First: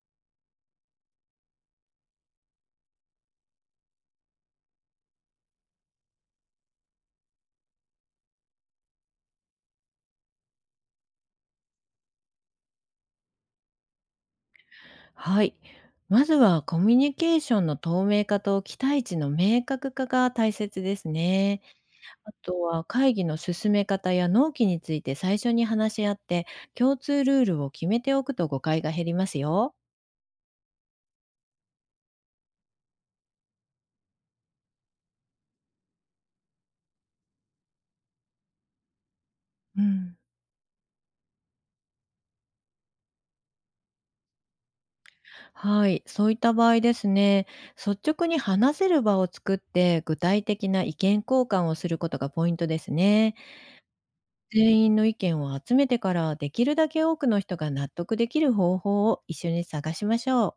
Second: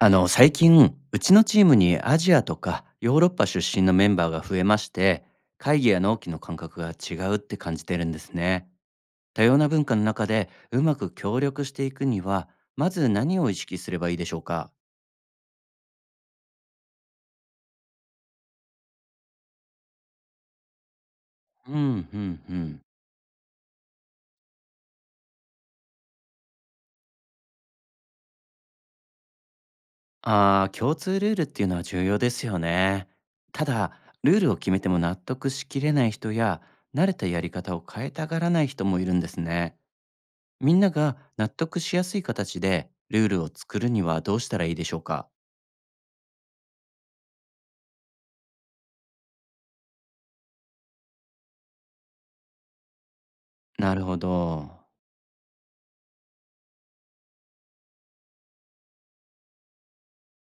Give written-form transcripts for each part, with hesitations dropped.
最近、うちのチームにアジアとかヨーロッパ出身のメンバーが増えまして、会議や納期の感覚が違うって感じてるんですね。多様な文化の中でうまく協力していくには、まず何を意識すればいいでしょうか？はい。まずはコミュニケーションの透明化と期待値の明確化が大切ですね。うん、うあん、うとん。は会議の進め方や納期について最初に話し合って共通ルールを決めておくと誤解が減りますよ。ああー、共通ルールっていうのは重要ですよね。ただ、ルールを決めても納得しきれない人や、慣れたやり方を変えたがらない人もいるんですね。うん、みんなが納得しやすい形でルールを作るにはどうしたらいいでしょうか？はい、そういった場合ですね、率直に話せる場を作って具体的な意見交換をすることがポイントですね。なるほ全ど。員の意見を集めてからできるだけ多くの人が納得できる方法を一緒に探しましょう。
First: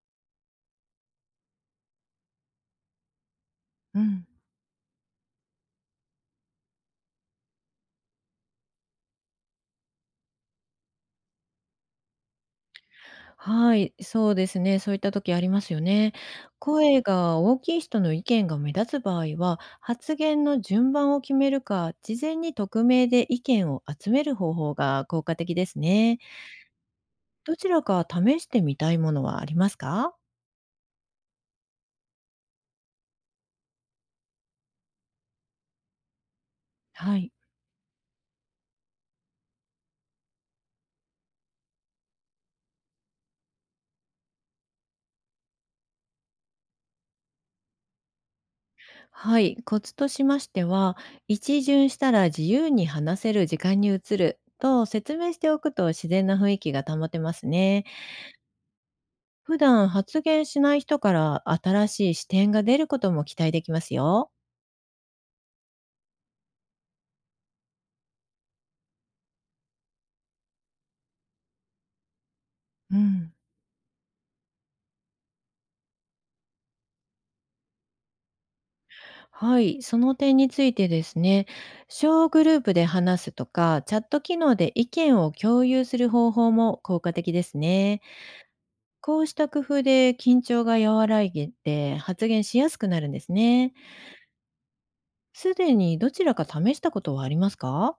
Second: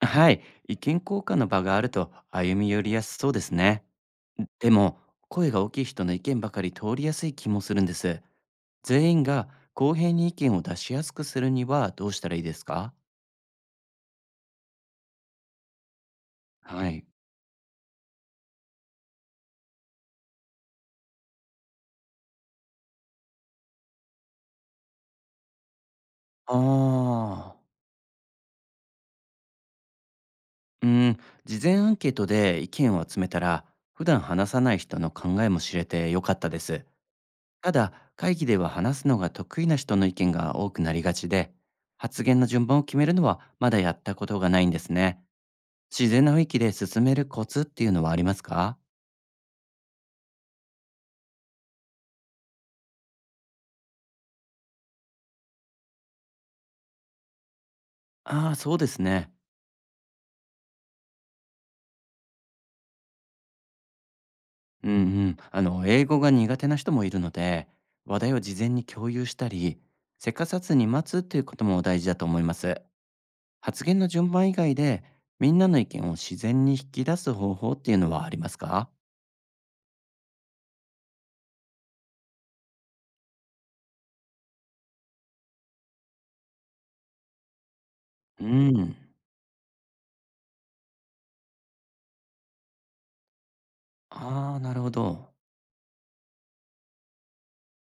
はい。意見交換の場があると歩み寄りやすそうですね。うん。でも、声が大きい人の意見ばかり通りやすい気もするんです。全員が公平に意見を出しやすくするにはどうしたらいいですか？はい、そうですね。そういった時ありますよね。は声い。が大きい人の意見が目立つ場合は、発言の順番を決めるか、事前に匿名で意見を集める方法が効果的ですね。あどあ。ちらか試してみたいものはありますか？うん。事前アンケートで意見を集めたら、普段話さない人の考えも知れてよかったです。はい。ただ、会議では話すのが得意な人の意見が多くなりがちで、発言の順番を決めるのはまだやったことがないんですね。自然な雰囲気で進めるコツっていうのはありますか？はい。コツとしましては、一巡したら自由に話せる時間に移ると説明しておくと自然な雰囲気が保てますね。ああ、そうですね。普段発言しない人から新しい視点が出ることも期待できますよ。うん、うん。英語が苦手な人もいるので、話題を事前に共有したり、せかさずに待つっていうことも大事だと思います。うん。発言の順番以外で、みんなの意見を自然に引き出す方法っていうのはありますか？はい、その点についてですね、小グループで話すとか、チャット機能で意見を共有する方法も効果的ですね。うん。こうした工夫で緊張が和らいで発言しやすくなるんですね。ああ、なるほど。すでにどちらか試したことはありますか？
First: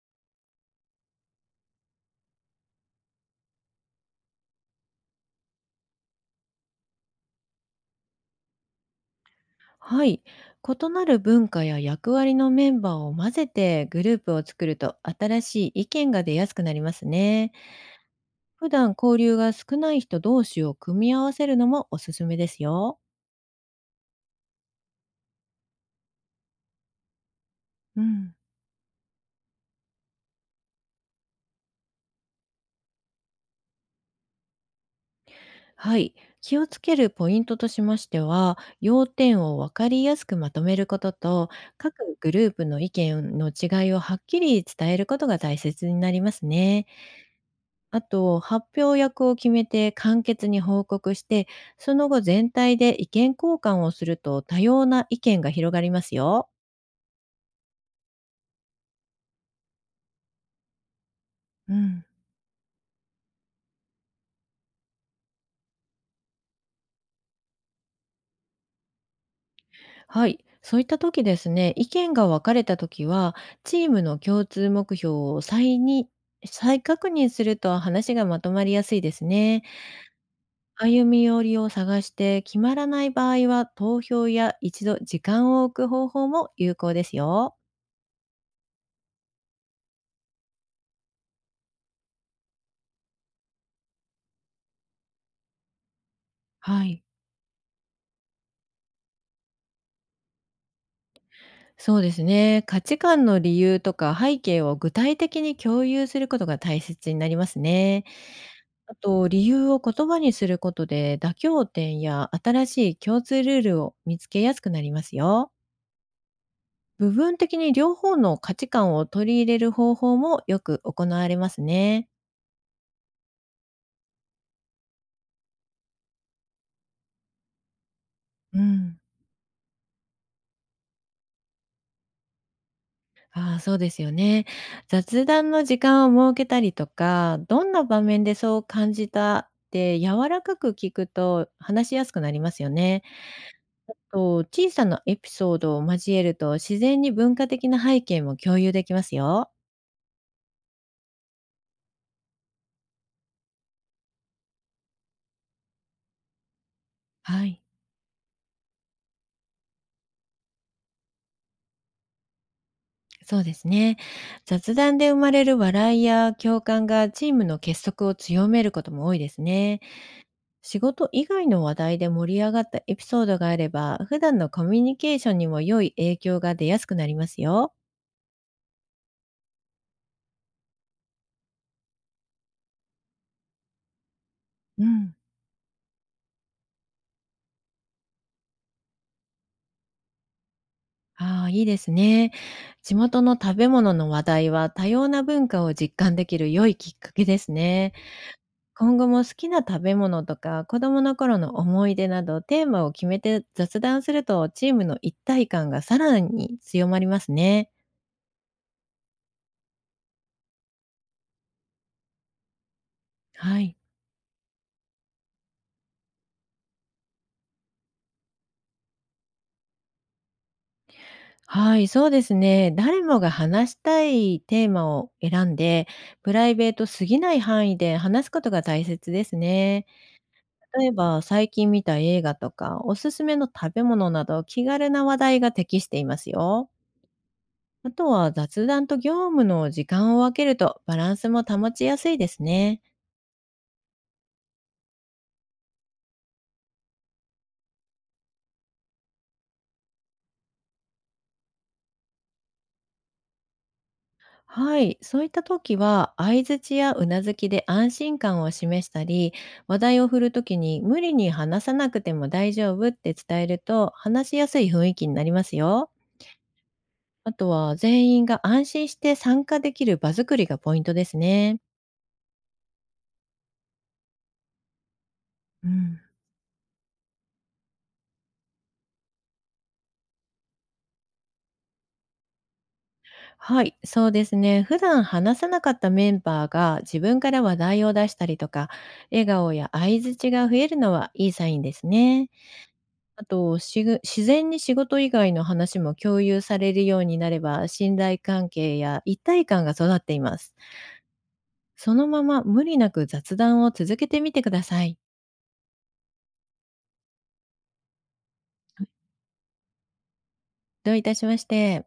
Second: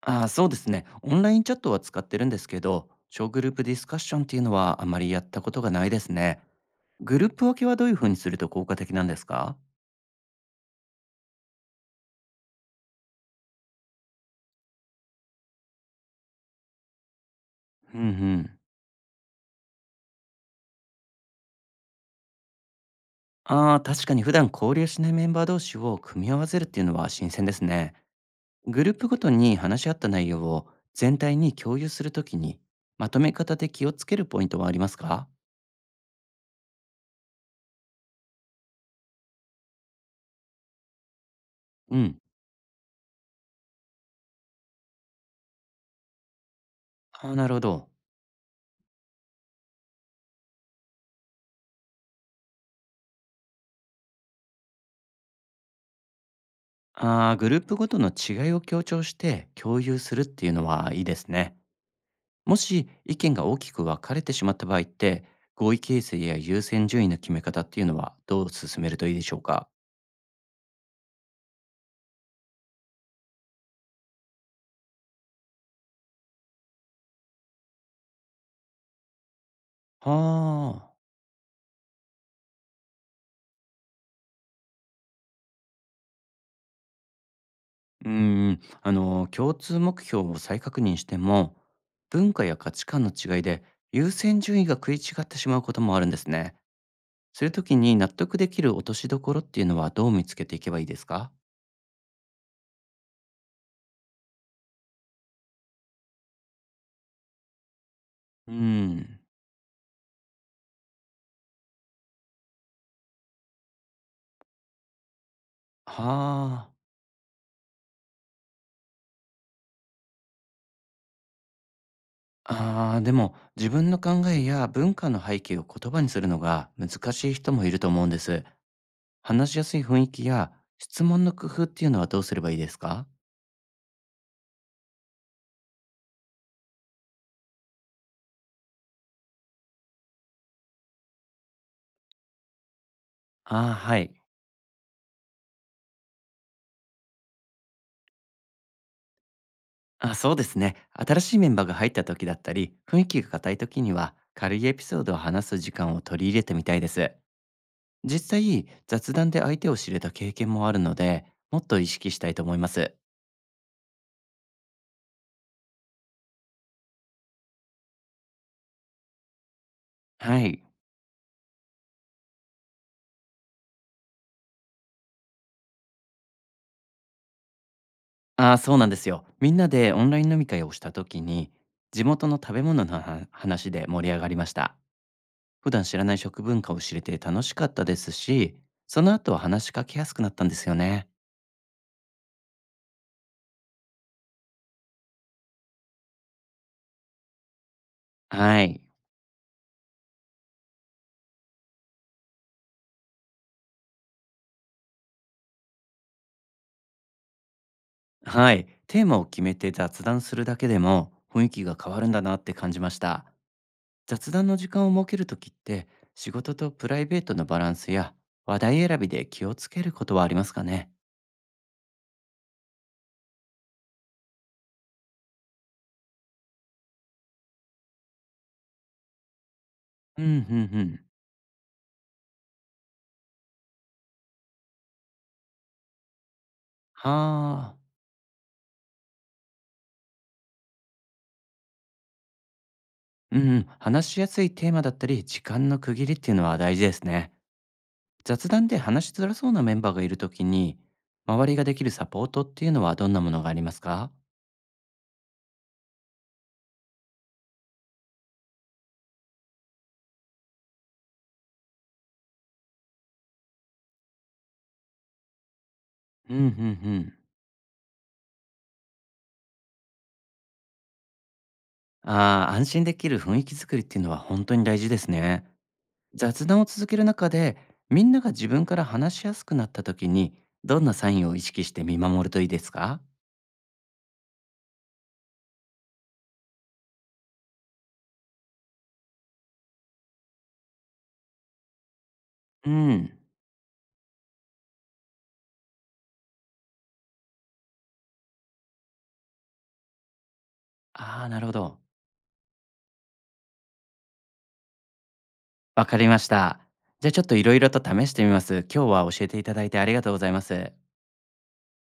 ああ、そうですね。オンラインチャットは使ってるんですけど、小グループディスカッションっていうのはあまりやったことがないですね。グループ分けはどういうふうにすると効果的なんですか？はい。異なる文化や役割のメンバーを混ぜてグループを作ると新しい意見が出やすくなりますね。うん、うん。普段交流が少ない人同士を組み合わせるのもおすすめですよ。ああ、確かに普段交流しないメンバー同士を組み合わせるっていうのは新鮮ですね。うん。グループごとに話し合った内容を全体に共有するときに、まとめ方で気をつけるポイントはありますか？はい。気をつけるポイントとしましては、要点を分かりやすくまとめることと、各うん。グループの意見の違いをはっきり伝えることが大切になりますね。ああ、なるほど。あと、発表役を決めて簡潔に報告して、その後全体で意見交換をすると多様な意見が広がりますよ。ああ、グループごとの違いを強調して共有するっていうのはいいですね。うん。もし意見が大きく分かれてしまった場合って、合意形成や優先順位の決め方っていうのはどう進めるといいでしょうか？はい。そういった時ですね、意見が分かれた時は、チームの共通目標を再確認すると話がまとまりやすいですね。はあ。歩み寄りを探して決まらない場合は、投票や一度時間を置く方法も有効ですよ。うーん、共通目標を再確認しても、文化や価値観の違いで優先順位が食い違ってしまうこともあるんですね。はい。そういう時に納得できる落としどころっていうのはどう見つけていけばいいですか？そうですね。価値観の理由とか背景を具体的に共有することが大切になりますね。うーあん。と、理由を言葉にすることで妥協点や新しい共通ルールを見つけやすくなりますよ。はあ。部分的に両方の価値観を取り入れる方法もよく行われますね。あー、でも自分の考えや文化の背景を言葉にするのが難しい人もいると思うんです。うん。話しやすい雰囲気や質問の工夫っていうのはどうすればいいですか？ああ、そうですよね。雑談の時間を設けたりとか、どんな場面でそう感じたって柔らかく聞くと話しやすくなりますよね。ああ、はい。と、小さなエピソードを交えると、自然に文化的な背景も共有できますよ。あ、そうですね。新しいメンバーが入った時だったり、雰囲気が硬い時には、軽いエピソードを話す時間を取り入れてみたいです。はい。実際、雑談で相手を知れた経験もあるので、もっと意識したいと思います。そうですね。雑談で生まれる笑いや共感がチームの結束を強めることも多いですね。はい。仕事以外の話題で盛り上がったエピソードがあれば、普段のコミュニケーションにも良い影響が出やすくなりますよ。ああ、そうなんですよ。みんなでオンライン飲み会をした時に、地元の食べ物の話で盛り上がりました。うん。普段知らない食文化を知れて楽しかったですし、その後は話しかけやすくなったんですよね。ああ、いいですね。地元の食べ物の話題は多様な文化を実感できる良いきっかけですね。はい。今後も好きな食べ物とか、子供の頃の思い出など、テーマを決めて雑談すると、チームの一体感がさらに強まりますね。はい。テーマを決めて雑談するだけでも雰囲気が変わるんだなって感じました。はい。雑談の時間を設けるときって、仕事とプライベートのバランスや話題選びで気をつけることはありますかね？はい、そうですね。誰もが話したいテーマを選んで、プライベートすぎない範囲で話すことが大切ですね。うん、うん、う例えん。ば、最近見た映画とか、おすすめの食べ物など、気軽な話題が適していますよ。はあ。あとは、雑談と業務の時間を分けると、バランスも保ちやすいですね。うん、うん、話しやすいテーマだったり、時間の区切りっていうのは大事ですね。雑談で話しづらそうなメンバーがいるときに、周りができるサポートっていうのはどんなものがありますか？はい、そういった時は相槌やうなずきで安心感を示したり話題を振る時に無理に話さなくても大丈夫って伝えると話しやすい雰囲気になりますよ。うん、うん、うん。あとは全員が安心して参加できる場作りがポイントですね。ああ、安心できる雰囲気作りっていうのは本当に大事ですね。うん、雑談を続ける中で、みんなが自分から話しやすくなったときに、どんなサインを意識して見守るといいですか？はい、そうですね。普段話さなかったメンバーが自分から話題を出したりとか笑顔や相槌が増えるのはいいサインですね。うん。あと、自然に仕事以外の話も共有されるようになれば、信頼関係や一体感が育っています。ああ、なるほど。そのまま無理なく雑談を続けてみてください。わかりました。じゃあちょっといろいろと試してみます。今日は教えていただいてありがとうございます。どういたしまして。